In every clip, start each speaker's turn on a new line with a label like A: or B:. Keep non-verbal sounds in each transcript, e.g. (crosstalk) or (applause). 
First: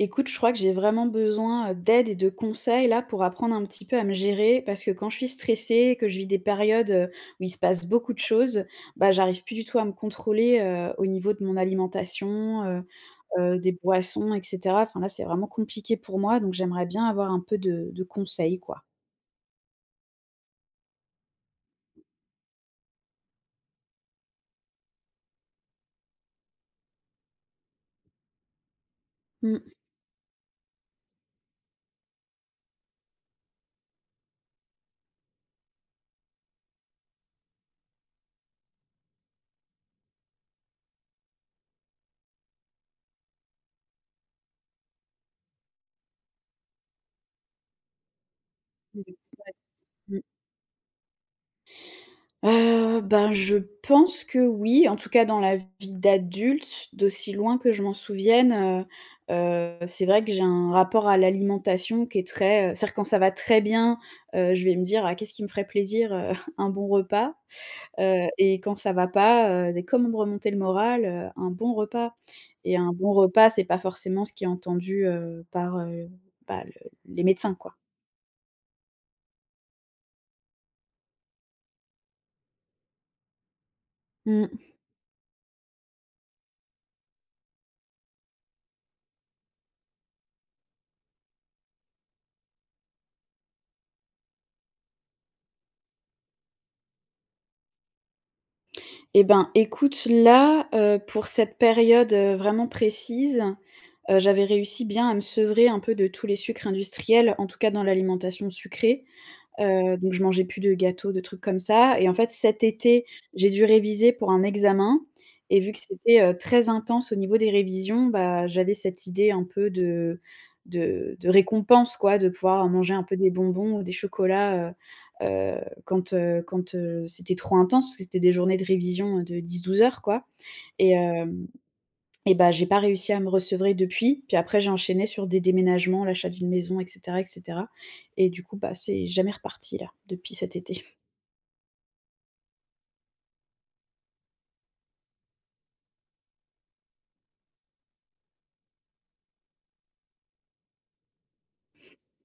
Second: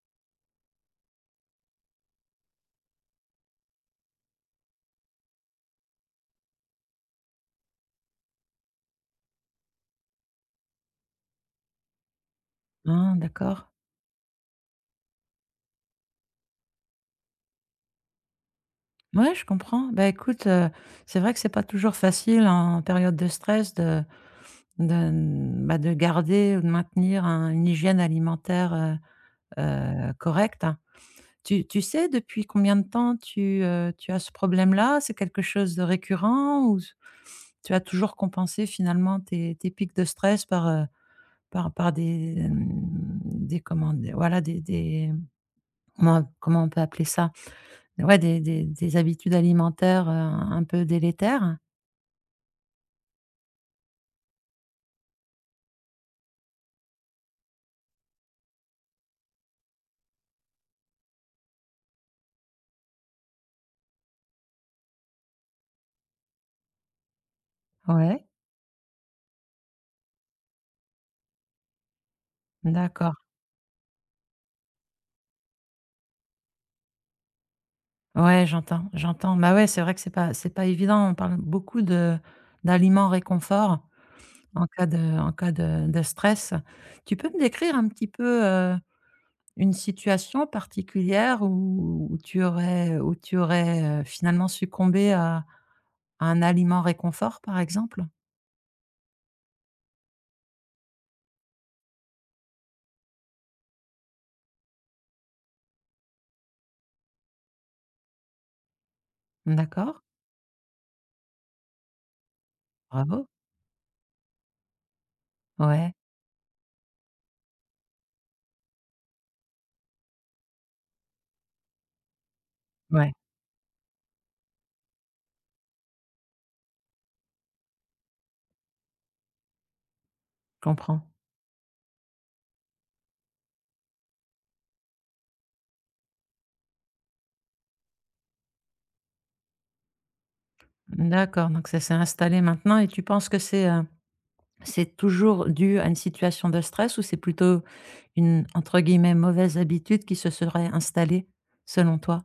A: Écoute, je crois que j'ai vraiment besoin, d'aide et de conseils là pour apprendre un petit peu à me gérer parce que quand je suis stressée, que je vis des périodes, où il se passe beaucoup de choses, bah, j'arrive plus du tout à me contrôler, au niveau de mon alimentation,
B: Ah d'accord.
A: des boissons et cetera. Enfin là, c'est vraiment compliqué pour moi, donc j'aimerais bien avoir un peu de conseils, quoi.
B: Ouais, je comprends. Bah, écoute, c'est vrai que c'est pas toujours facile hein, en période de stress de bah, de garder ou de maintenir un une hygiène alimentaire,
A: Mmh.
B: correcte, hein. Tu sais depuis combien de temps tu, tu as ce problème-là? C'est quelque chose de récurrent ou s tu as toujours compensé finalement tes pics de stress par, par par des, mmh, des comment d voilà des comment comment on peut appeler ça? Ouais, des habitudes alimentaires, un peu délétères?
A: Ben, je pense que oui, en tout cas dans la vie d'adulte, d'aussi loin que je m'en souvienne, c'est vrai que j'ai un rapport à l'alimentation qui est très, c'est-à-dire quand ça va très bien, je vais me dire: «Ah qu'est-ce qui me ferait plaisir, (laughs) un bon repas»,
B: Ouais,
A: et quand ça va pas, dès comment me remonter le moral, un bon repas et un bon
B: d'accord.
A: repas, c'est pas forcément ce qui est entendu, par, bah, le les médecins, quoi.
B: Ouais, j'entends, j'entends. Bah, ouais, c'est vrai que c'est pas évident. On parle beaucoup de d'aliments réconfort en
A: Mmh.
B: cas de stress. Tu peux me décrire un petit peu, une situation particulière où tu aurais, finalement succombé à un aliment réconfort, par exemple?
A: Eh ben, écoute, là, pour cette période, vraiment précise, j'avais réussi bien à me sevrer un peu de tous les sucres industriels, en tout cas dans l'alimentation sucrée.
B: D'accord,
A: Donc je mangeais plus de gâteaux, de trucs comme ça et en fait cet été,
B: bravo.
A: j'ai dû réviser pour un examen et vu que
B: Ouais,
A: c'était, très intense au niveau des révisions, bah, j'avais cette idée un peu de récompense quoi, de pouvoir manger un
B: ouais,
A: peu des bonbons ou des chocolats, heu heu, quand, c'était trop intense, parce que c'était des journées de révision de 10-12 heures quoi
B: je
A: et
B: comprends.
A: hem et bah, j'ai pas réussi à me recevrer depuis. Puis après, j'ai enchaîné sur des déménagements, l'achat d'une maison, et cetera, et cetera. Et du coup, bah, c'est jamais reparti là, depuis cet été.
B: D'accord, donc ça s'est installé maintenant et tu penses que c'est toujours dû à une situation de stress ou c'est plutôt une, entre guillemets, «mauvaise habitude» qui se serait installée, selon toi?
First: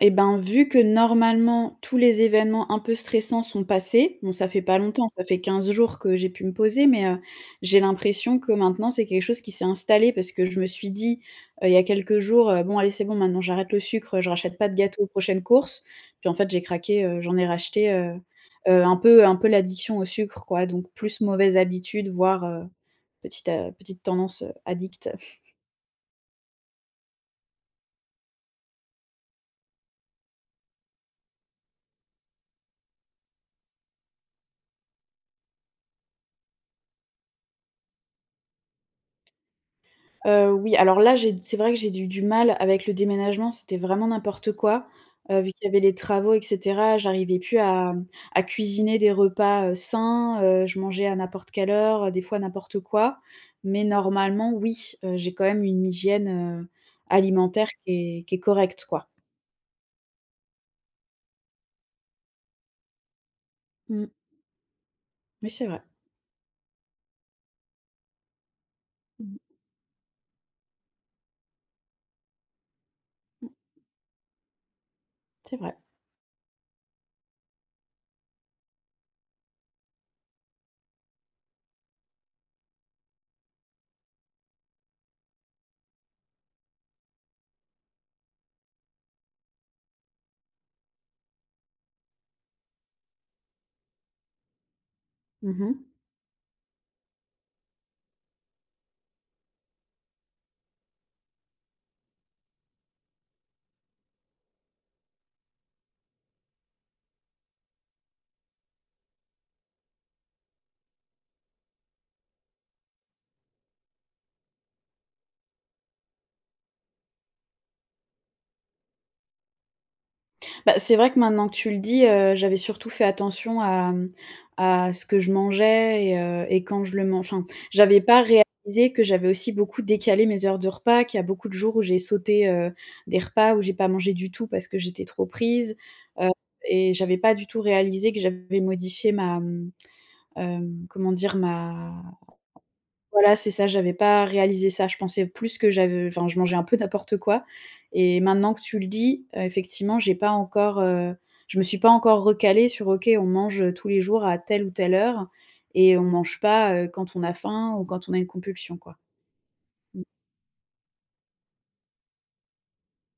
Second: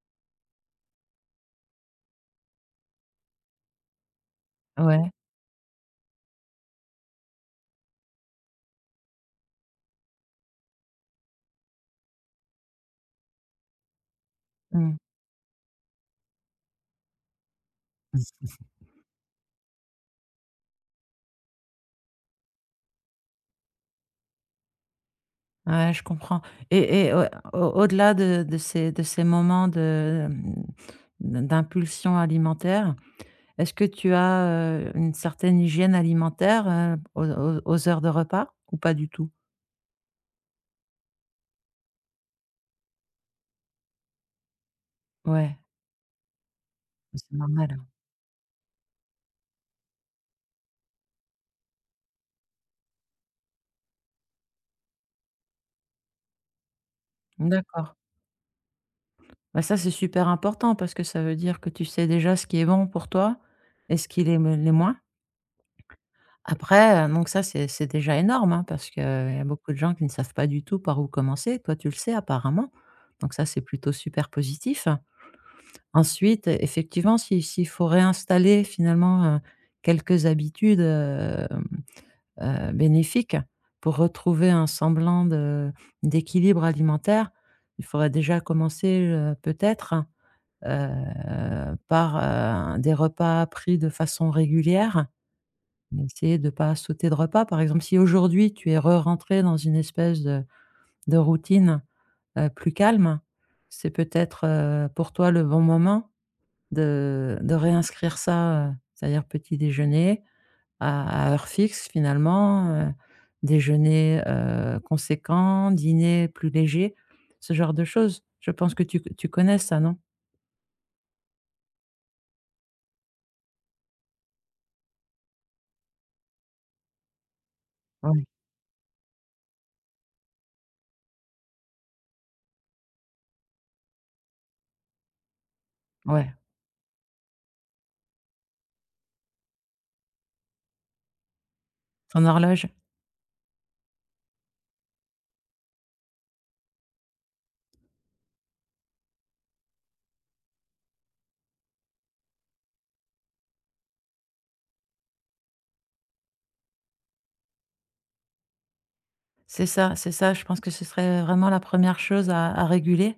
A: Et ben, vu que normalement tous les événements un peu stressants sont passés, bon ça fait pas longtemps,
B: Ouais,
A: ça fait 15 jours que j'ai pu me poser, mais j'ai l'impression que maintenant c'est quelque chose qui s'est installé parce que je me suis dit, il y a quelques jours, «Bon allez c'est bon maintenant j'arrête le sucre, je rachète pas de
B: mmh.
A: gâteau aux prochaines courses». Puis en fait j'ai craqué, j'en ai racheté, un peu l'addiction au sucre quoi, donc plus mauvaise habitude voire, petite tendance, addict.
B: Ouais, je comprends et au au-delà de ces moments de, d'impulsion alimentaire, est-ce que tu as, une certaine hygiène alimentaire, heu, aux heures de repas ou pas du tout?
A: Oui, alors là, j'ai c'est vrai que j'ai eu du mal avec le déménagement, c'était vraiment n'importe quoi, vu
B: Ouais,
A: qu'il y avait les travaux et cetera.
B: c'est
A: J'arrivais plus
B: normal, hein.
A: à cuisiner des repas, sains, je mangeais à n'importe quelle heure, des fois n'importe quoi. Mais normalement, oui, j'ai quand même une hygiène, heu, alimentaire
B: D'accord.
A: qui est correcte, quoi.
B: Bah, ça, c'est super important parce que ça veut dire que tu sais déjà ce qui est bon pour toi et ce
A: Mmh,
B: qui l'est moins.
A: oui, c'est vrai.
B: Après, donc ça, c'est déjà énorme, hein, parce qu'il y
A: Mmh
B: a
A: mh.
B: beaucoup de gens qui ne savent pas du tout par où commencer. Toi, tu le sais apparemment, donc ça, c'est plutôt super positif.
A: C'est vrai.
B: Ensuite, effectivement, si s'il faut réinstaller finalement, quelques habitudes, bénéfiques pour retrouver un semblant de d'équilibre alimentaire, il faudrait déjà commencer, peut-être par des repas pris de façon régulière.
A: Mmh mh.
B: Essayer de ne pas sauter de repas. Par exemple, si aujourd'hui tu es re-rentré dans une espèce de routine, plus calme, c'est peut-être, pour toi le bon moment de réinscrire ça, c'est-à-dire petit déjeuner à heure fixe finalement, déjeuner, conséquent, dîner plus léger, ce genre de choses. Je pense que tu connais ça, non?
A: Bah, c'est vrai que maintenant que tu le dis, j'avais surtout fait attention à, à ce que je mangeais et quand je le mange. Enfin, j'avais pas
B: Oui,
A: réalisé que j'avais aussi beaucoup décalé mes heures de repas, qu'il y a beaucoup de jours où j'ai sauté, des repas, où j'ai pas mangé du tout parce que j'étais trop prise, heu
B: ouais,
A: et j'avais pas du tout réalisé que j'avais modifié ma, comment dire? Ma,
B: ton horloge.
A: voilà, c'est ça, j'avais pas réalisé ça. Je pensais plus que j'avais. Enfin, je mangeais un peu n'importe quoi et maintenant que tu le dis, effectivement, j'ai pas encore, je me suis pas encore recalée sur OK, on mange, tous les jours à telle ou telle heure et on mange pas, quand on a faim ou quand on a une compulsion, quoi.
B: C'est ça,
A: Mmh.
B: c'est ça. Je pense que ce serait vraiment la première chose à réguler,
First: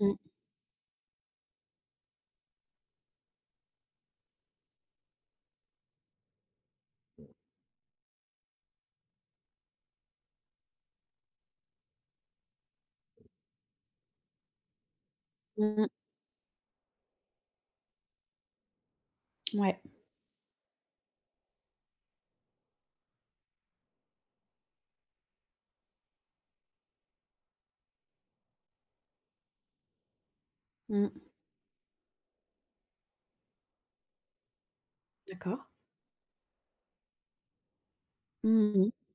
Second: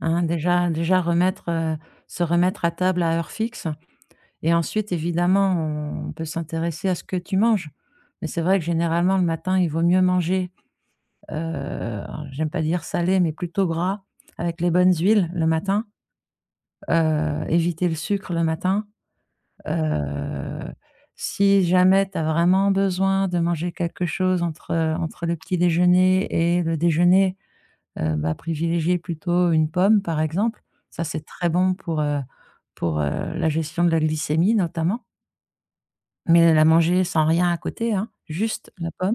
A: Mmh.
B: hein. Déjà remettre, se remettre à table à heure fixe et ensuite, évidemment, on peut s'intéresser à ce que tu manges. Mais c'est vrai que généralement, le matin, il vaut mieux manger, alors j'aime pas dire salé, mais plutôt gras avec les bonnes huiles le
A: Mmh
B: matin,
A: mh.
B: éviter le sucre le matin.
A: Ouais.
B: Heu, Si jamais tu as vraiment besoin de manger quelque chose entre le petit déjeuner et le déjeuner, bah, privilégier plutôt une pomme, par exemple. Ça,
A: Mmh.
B: c'est très bon pour la gestion de la glycémie notamment.
A: D'accord.
B: Mais la manger sans rien à côté, hein, juste
A: Mmh
B: la
A: mh.
B: pomme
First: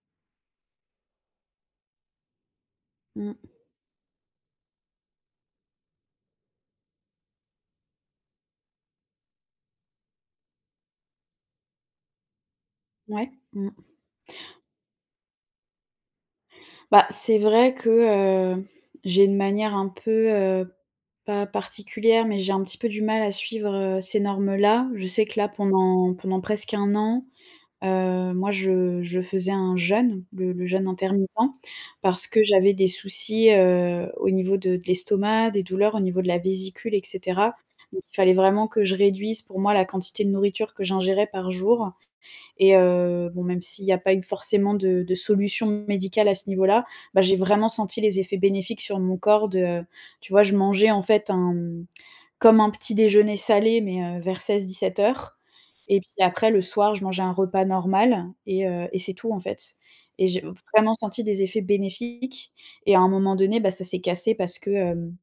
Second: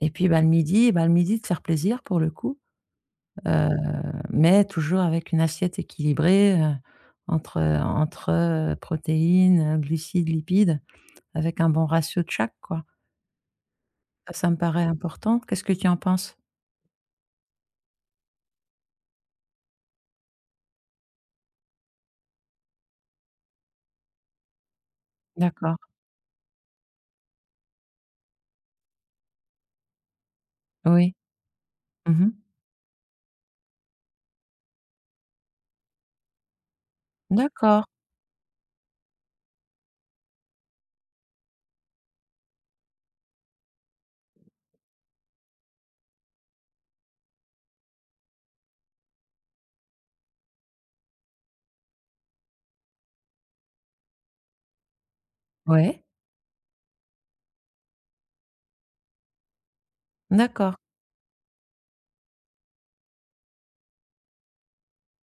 B: et puis, bah, le midi de faire plaisir pour le coup,
A: Mmh.
B: heu, mais toujours avec une assiette équilibrée, entre protéines, glucides, lipides, avec un bon ratio de chaque, quoi.
A: Ouais. Mmh.
B: Ça me paraît important. Qu'est-ce que tu en penses?
A: Bah, c'est vrai que, j'ai une manière un peu, pas particulière, mais j'ai un petit peu du mal à suivre, ces normes-là. Je sais que là,
B: D'accord.
A: pendant presque un an, moi je faisais un jeûne, le jeûne
B: Oui.
A: intermittent, parce
B: Mmh.
A: que j'avais des soucis, au niveau de l'estomac, des douleurs au niveau de la vésicule et cetera.
B: D'accord.
A: Donc il fallait vraiment que je réduise pour moi la quantité de nourriture que j'ingérais par jour. Et bon, même s'il n'y a pas eu forcément de solution médicale à ce niveau-là, bah, j'ai vraiment senti les effets bénéfiques sur mon corps de, tu vois, je mangeais en fait un, comme un petit déjeuner salé, mais vers 16 heures, et
B: Ouais.
A: puis après le soir, je mangeais un repas normal et c'est tout en fait et j'ai
B: D'accord.
A: vraiment senti des effets bénéfiques et à un moment donné, bah, ça s'est cassé parce que, hem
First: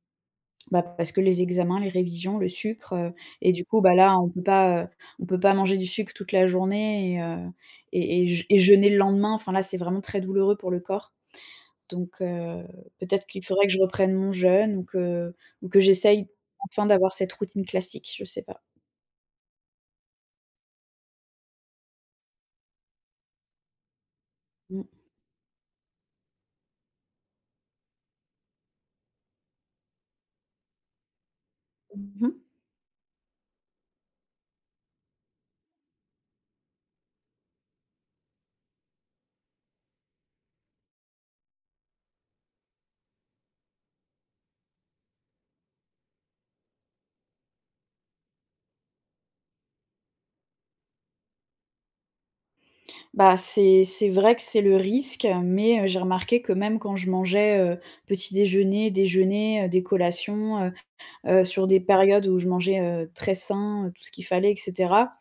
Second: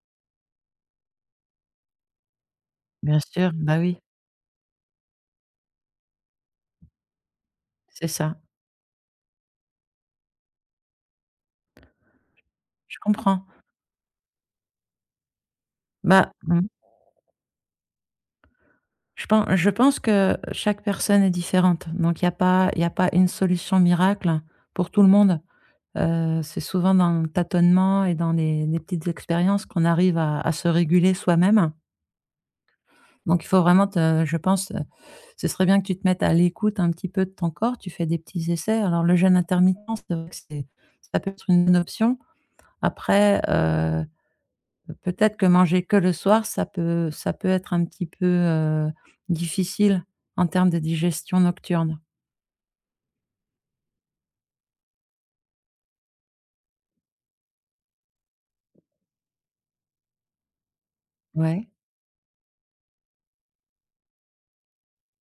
A: bah, parce que les examens, les révisions, le sucre,
B: Bien sûr,
A: et du
B: bah
A: coup, bah,
B: oui,
A: là, on peut pas manger du sucre toute la journée et heu
B: c'est
A: et et
B: ça.
A: je et jeûner le lendemain. Enfin, là, c'est vraiment très douloureux pour le corps. Donc
B: Je
A: peut-être qu'il
B: comprends.
A: faudrait que je reprenne mon jeûne ou que j'essaye
B: Bah, mmh,
A: enfin d'avoir cette routine classique, je sais pas.
B: je pense que chaque personne est différente, donc il y a pas une solution miracle
A: Mmh.
B: pour tout le monde. C'est souvent dans le tâtonnement et dans les petites expériences qu'on arrive à se réguler soi-même.
A: Mmh mh.
B: Donc il faut vraiment te je pense, ce serait bien que tu te mettes à l'écoute un petit peu de ton corps. Tu fais des petits essais. Alors le jeûne intermittent, c'est vrai que c'est ça peut être une bonne option. Après, heu. Peut-être que manger que le soir, ça peut être un petit peu, difficile en termes de digestion nocturne.
A: Bah, c'est vrai que c'est le risque, mais j'ai remarqué que même quand je mangeais, petit déjeuner, déjeuner, des collations, sur
B: Ouais,
A: des périodes où je mangeais, très sain, tout ce qu'il fallait et cetera.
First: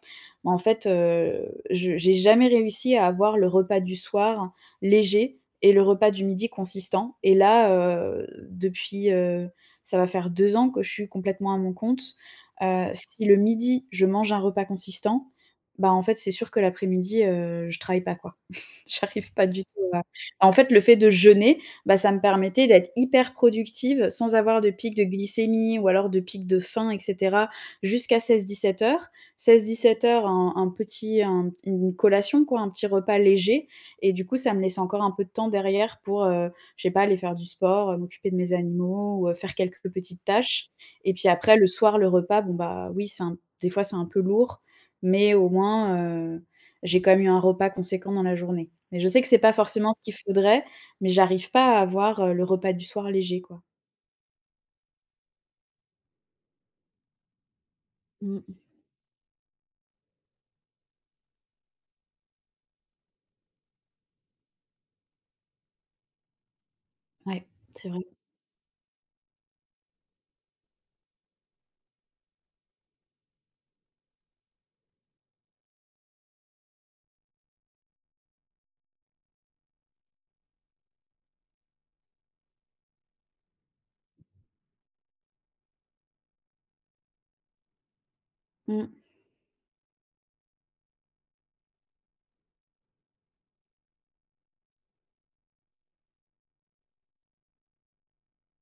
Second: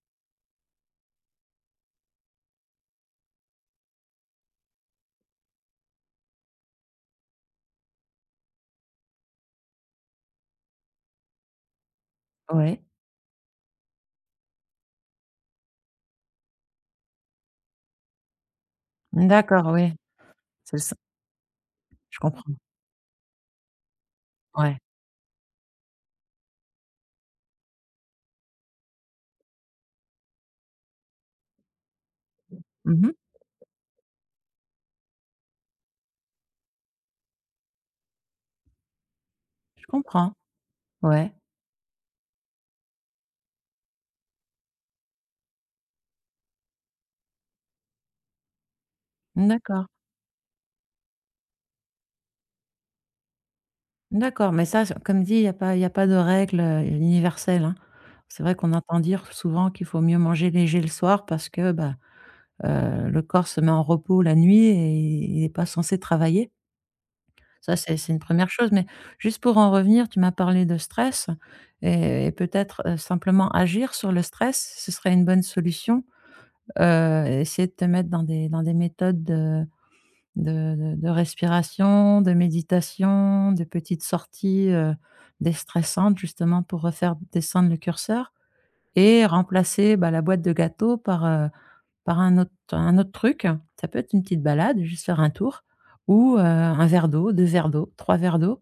A: Bah, en fait, je j'ai jamais réussi à avoir le repas du soir léger et le repas du midi consistant et là, depuis, ça va faire 2 ans que je suis complètement à mon compte.
B: ouais.
A: Si le midi, je mange un repas consistant, bah, en fait, c'est sûr que l'après-midi, je travaille pas, quoi. (laughs) J'arrive pas du
B: D'accord,
A: tout
B: oui.
A: à. En fait,
B: C'est
A: le
B: ça,
A: fait de jeûner, bah, ça
B: je
A: me
B: comprends.
A: permettait d'être hyper productive sans avoir de
B: Ouais.
A: pic de glycémie ou alors de pic de faim et cetera, jusqu'à 16-17:00. 16-17:00, un petit un une collation quoi, un petit
B: Mmh.
A: repas léger et du coup, ça me laissait encore un peu de temps derrière pour, je sais pas, aller faire du sport, m'occuper de mes animaux ou, faire
B: Je
A: quelques petites
B: comprends.
A: tâches et puis
B: Ouais.
A: après le soir, le repas, bon, bah, oui, c'est un des fois, c'est un peu lourd, mais au moins, heu, j'ai quand même eu un repas conséquent dans la journée. Mais je sais que c'est pas
B: D'accord,
A: forcément ce qu'il faudrait, mais j'arrive pas à avoir, le repas du soir léger, quoi.
B: d'accord, mais ça, c'est comme dit, il y a pas de règle, universelle, hein. C'est vrai
A: Mmh,
B: qu'on entend dire souvent qu'il faut mieux manger léger le soir parce que, bah, le corps se met en repos la nuit et il est pas censé travailler.
A: ouais,
B: Ça,
A: c'est
B: c'est
A: vrai.
B: c'est une première chose, mais juste pour en revenir, tu m'as parlé de stress et peut-être, simplement agir sur le stress, ce serait une bonne solution. Essayer de te mettre dans des méthodes de respiration, de méditation, de petites sorties, déstressantes justement pour refaire descendre le curseur
A: Mmh.
B: et remplacer, bah, la boîte de gâteaux par, par un autre truc. Ça peut être une petite balade, juste faire un tour ou, un verre d'eau, 2 verres d'eau, 3 verres d'eau.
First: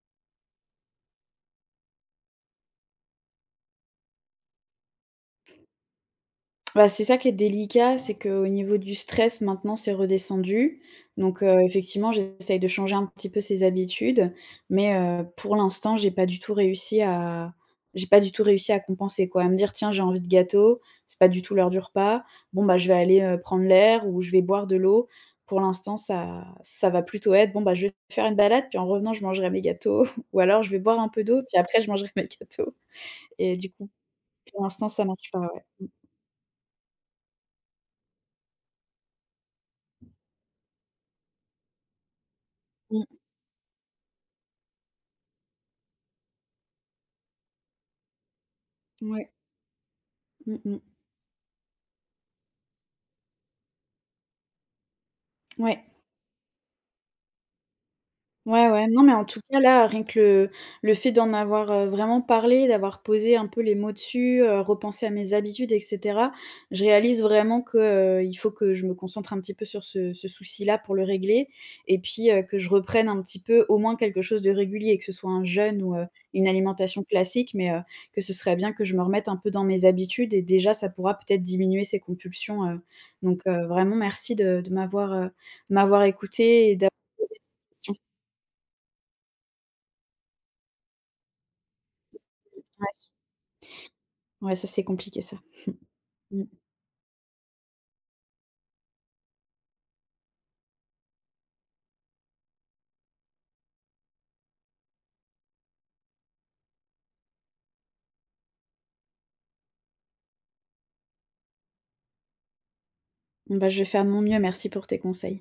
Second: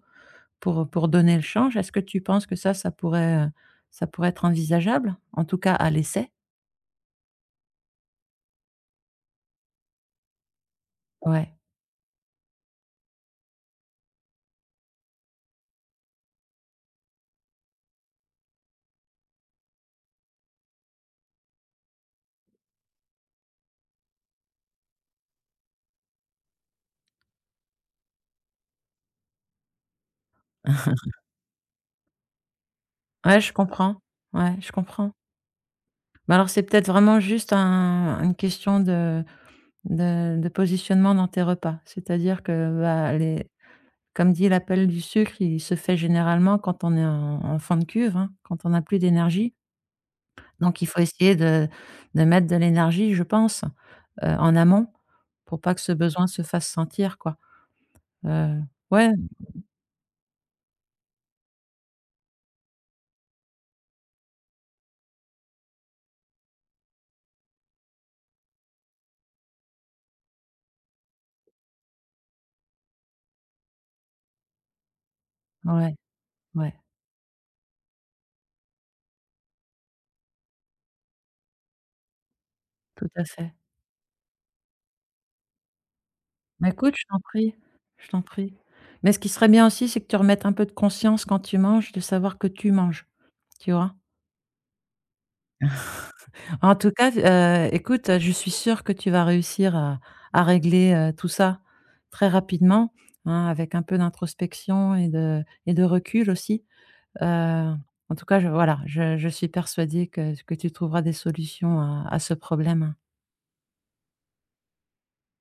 B: Pour donner le change, est-ce que tu penses que ça, ça pourrait être envisageable? En tout cas à l'essai?
A: Bah, c'est ça qui est délicat, c'est qu'au niveau du stress, maintenant, c'est redescendu. Donc,
B: Ouais.
A: effectivement, j'essaye de changer un petit peu ces habitudes, mais, pour l'instant, j'ai pas du tout réussi à compenser, quoi. À me dire: «Tiens, j'ai envie de gâteau, c'est pas du tout l'heure du repas. Bon, bah, je vais aller, prendre l'air ou je vais boire de l'eau». Pour l'instant, ça va plutôt être: «Bon, bah, je vais faire une balade, puis en revenant, je mangerai mes gâteaux» (laughs) ou alors: «Je vais boire
B: (laughs)
A: un peu d'eau, puis après je mangerai (laughs) mes gâteaux»
B: Ouais, je
A: et du coup,
B: comprends. Ouais,
A: pour
B: je
A: l'instant, ça
B: comprends.
A: marche pas, ouais.
B: Mais alors c'est peut-être vraiment juste un une question de de positionnement dans tes repas. C'est-à-dire que, bah, les comme dit l'appel du sucre, il se fait généralement quand on est en en fin de cuve, hein, quand on n'a plus
A: Mmh, ouais.
B: d'énergie.
A: Mmh mh.
B: Donc il faut essayer de mettre de l'énergie, je pense, en amont pour pas que
A: Ouais.
B: ce besoin se fasse sentir, quoi. Heu,
A: Ouais, ouais. Non,
B: ouais
A: mais en tout cas, là, rien que le fait d'en avoir, vraiment parlé, d'avoir posé un peu les mots dessus, repensé à mes habitudes et cetera, je réalise vraiment que, il faut que je me concentre un petit peu sur ce souci-là pour le régler et puis, que je reprenne un petit peu au moins quelque chose de régulier, que ce soit un jeûne
B: Ouais,
A: ou, une
B: ouais,
A: alimentation classique, mais, que ce serait bien que je me remette un peu dans mes habitudes et déjà ça pourra peut-être diminuer ces compulsions,
B: tout à
A: donc,
B: fait.
A: vraiment merci de m'avoir
B: Bah,
A: écouté et d'avoir
B: écoute, je t'en
A: posé des
B: prie,
A: questions.
B: je t'en prie. Mais ce qui serait bien aussi, c'est que tu remettes un peu de conscience quand tu manges, de savoir que tu manges, tu vois?
A: Ouais, ça, c'est compliqué ça. Mmh.
B: En tout cas, écoute, je suis sûre que tu vas réussir à régler, tout ça très rapidement, hein, avec un peu d'introspection et de recul aussi. Heu, En tout cas, je voilà, je suis persuadée que tu trouveras des solutions à ce problème, hein.
A: Bon, bah, je vais faire de mon mieux, merci pour tes conseils.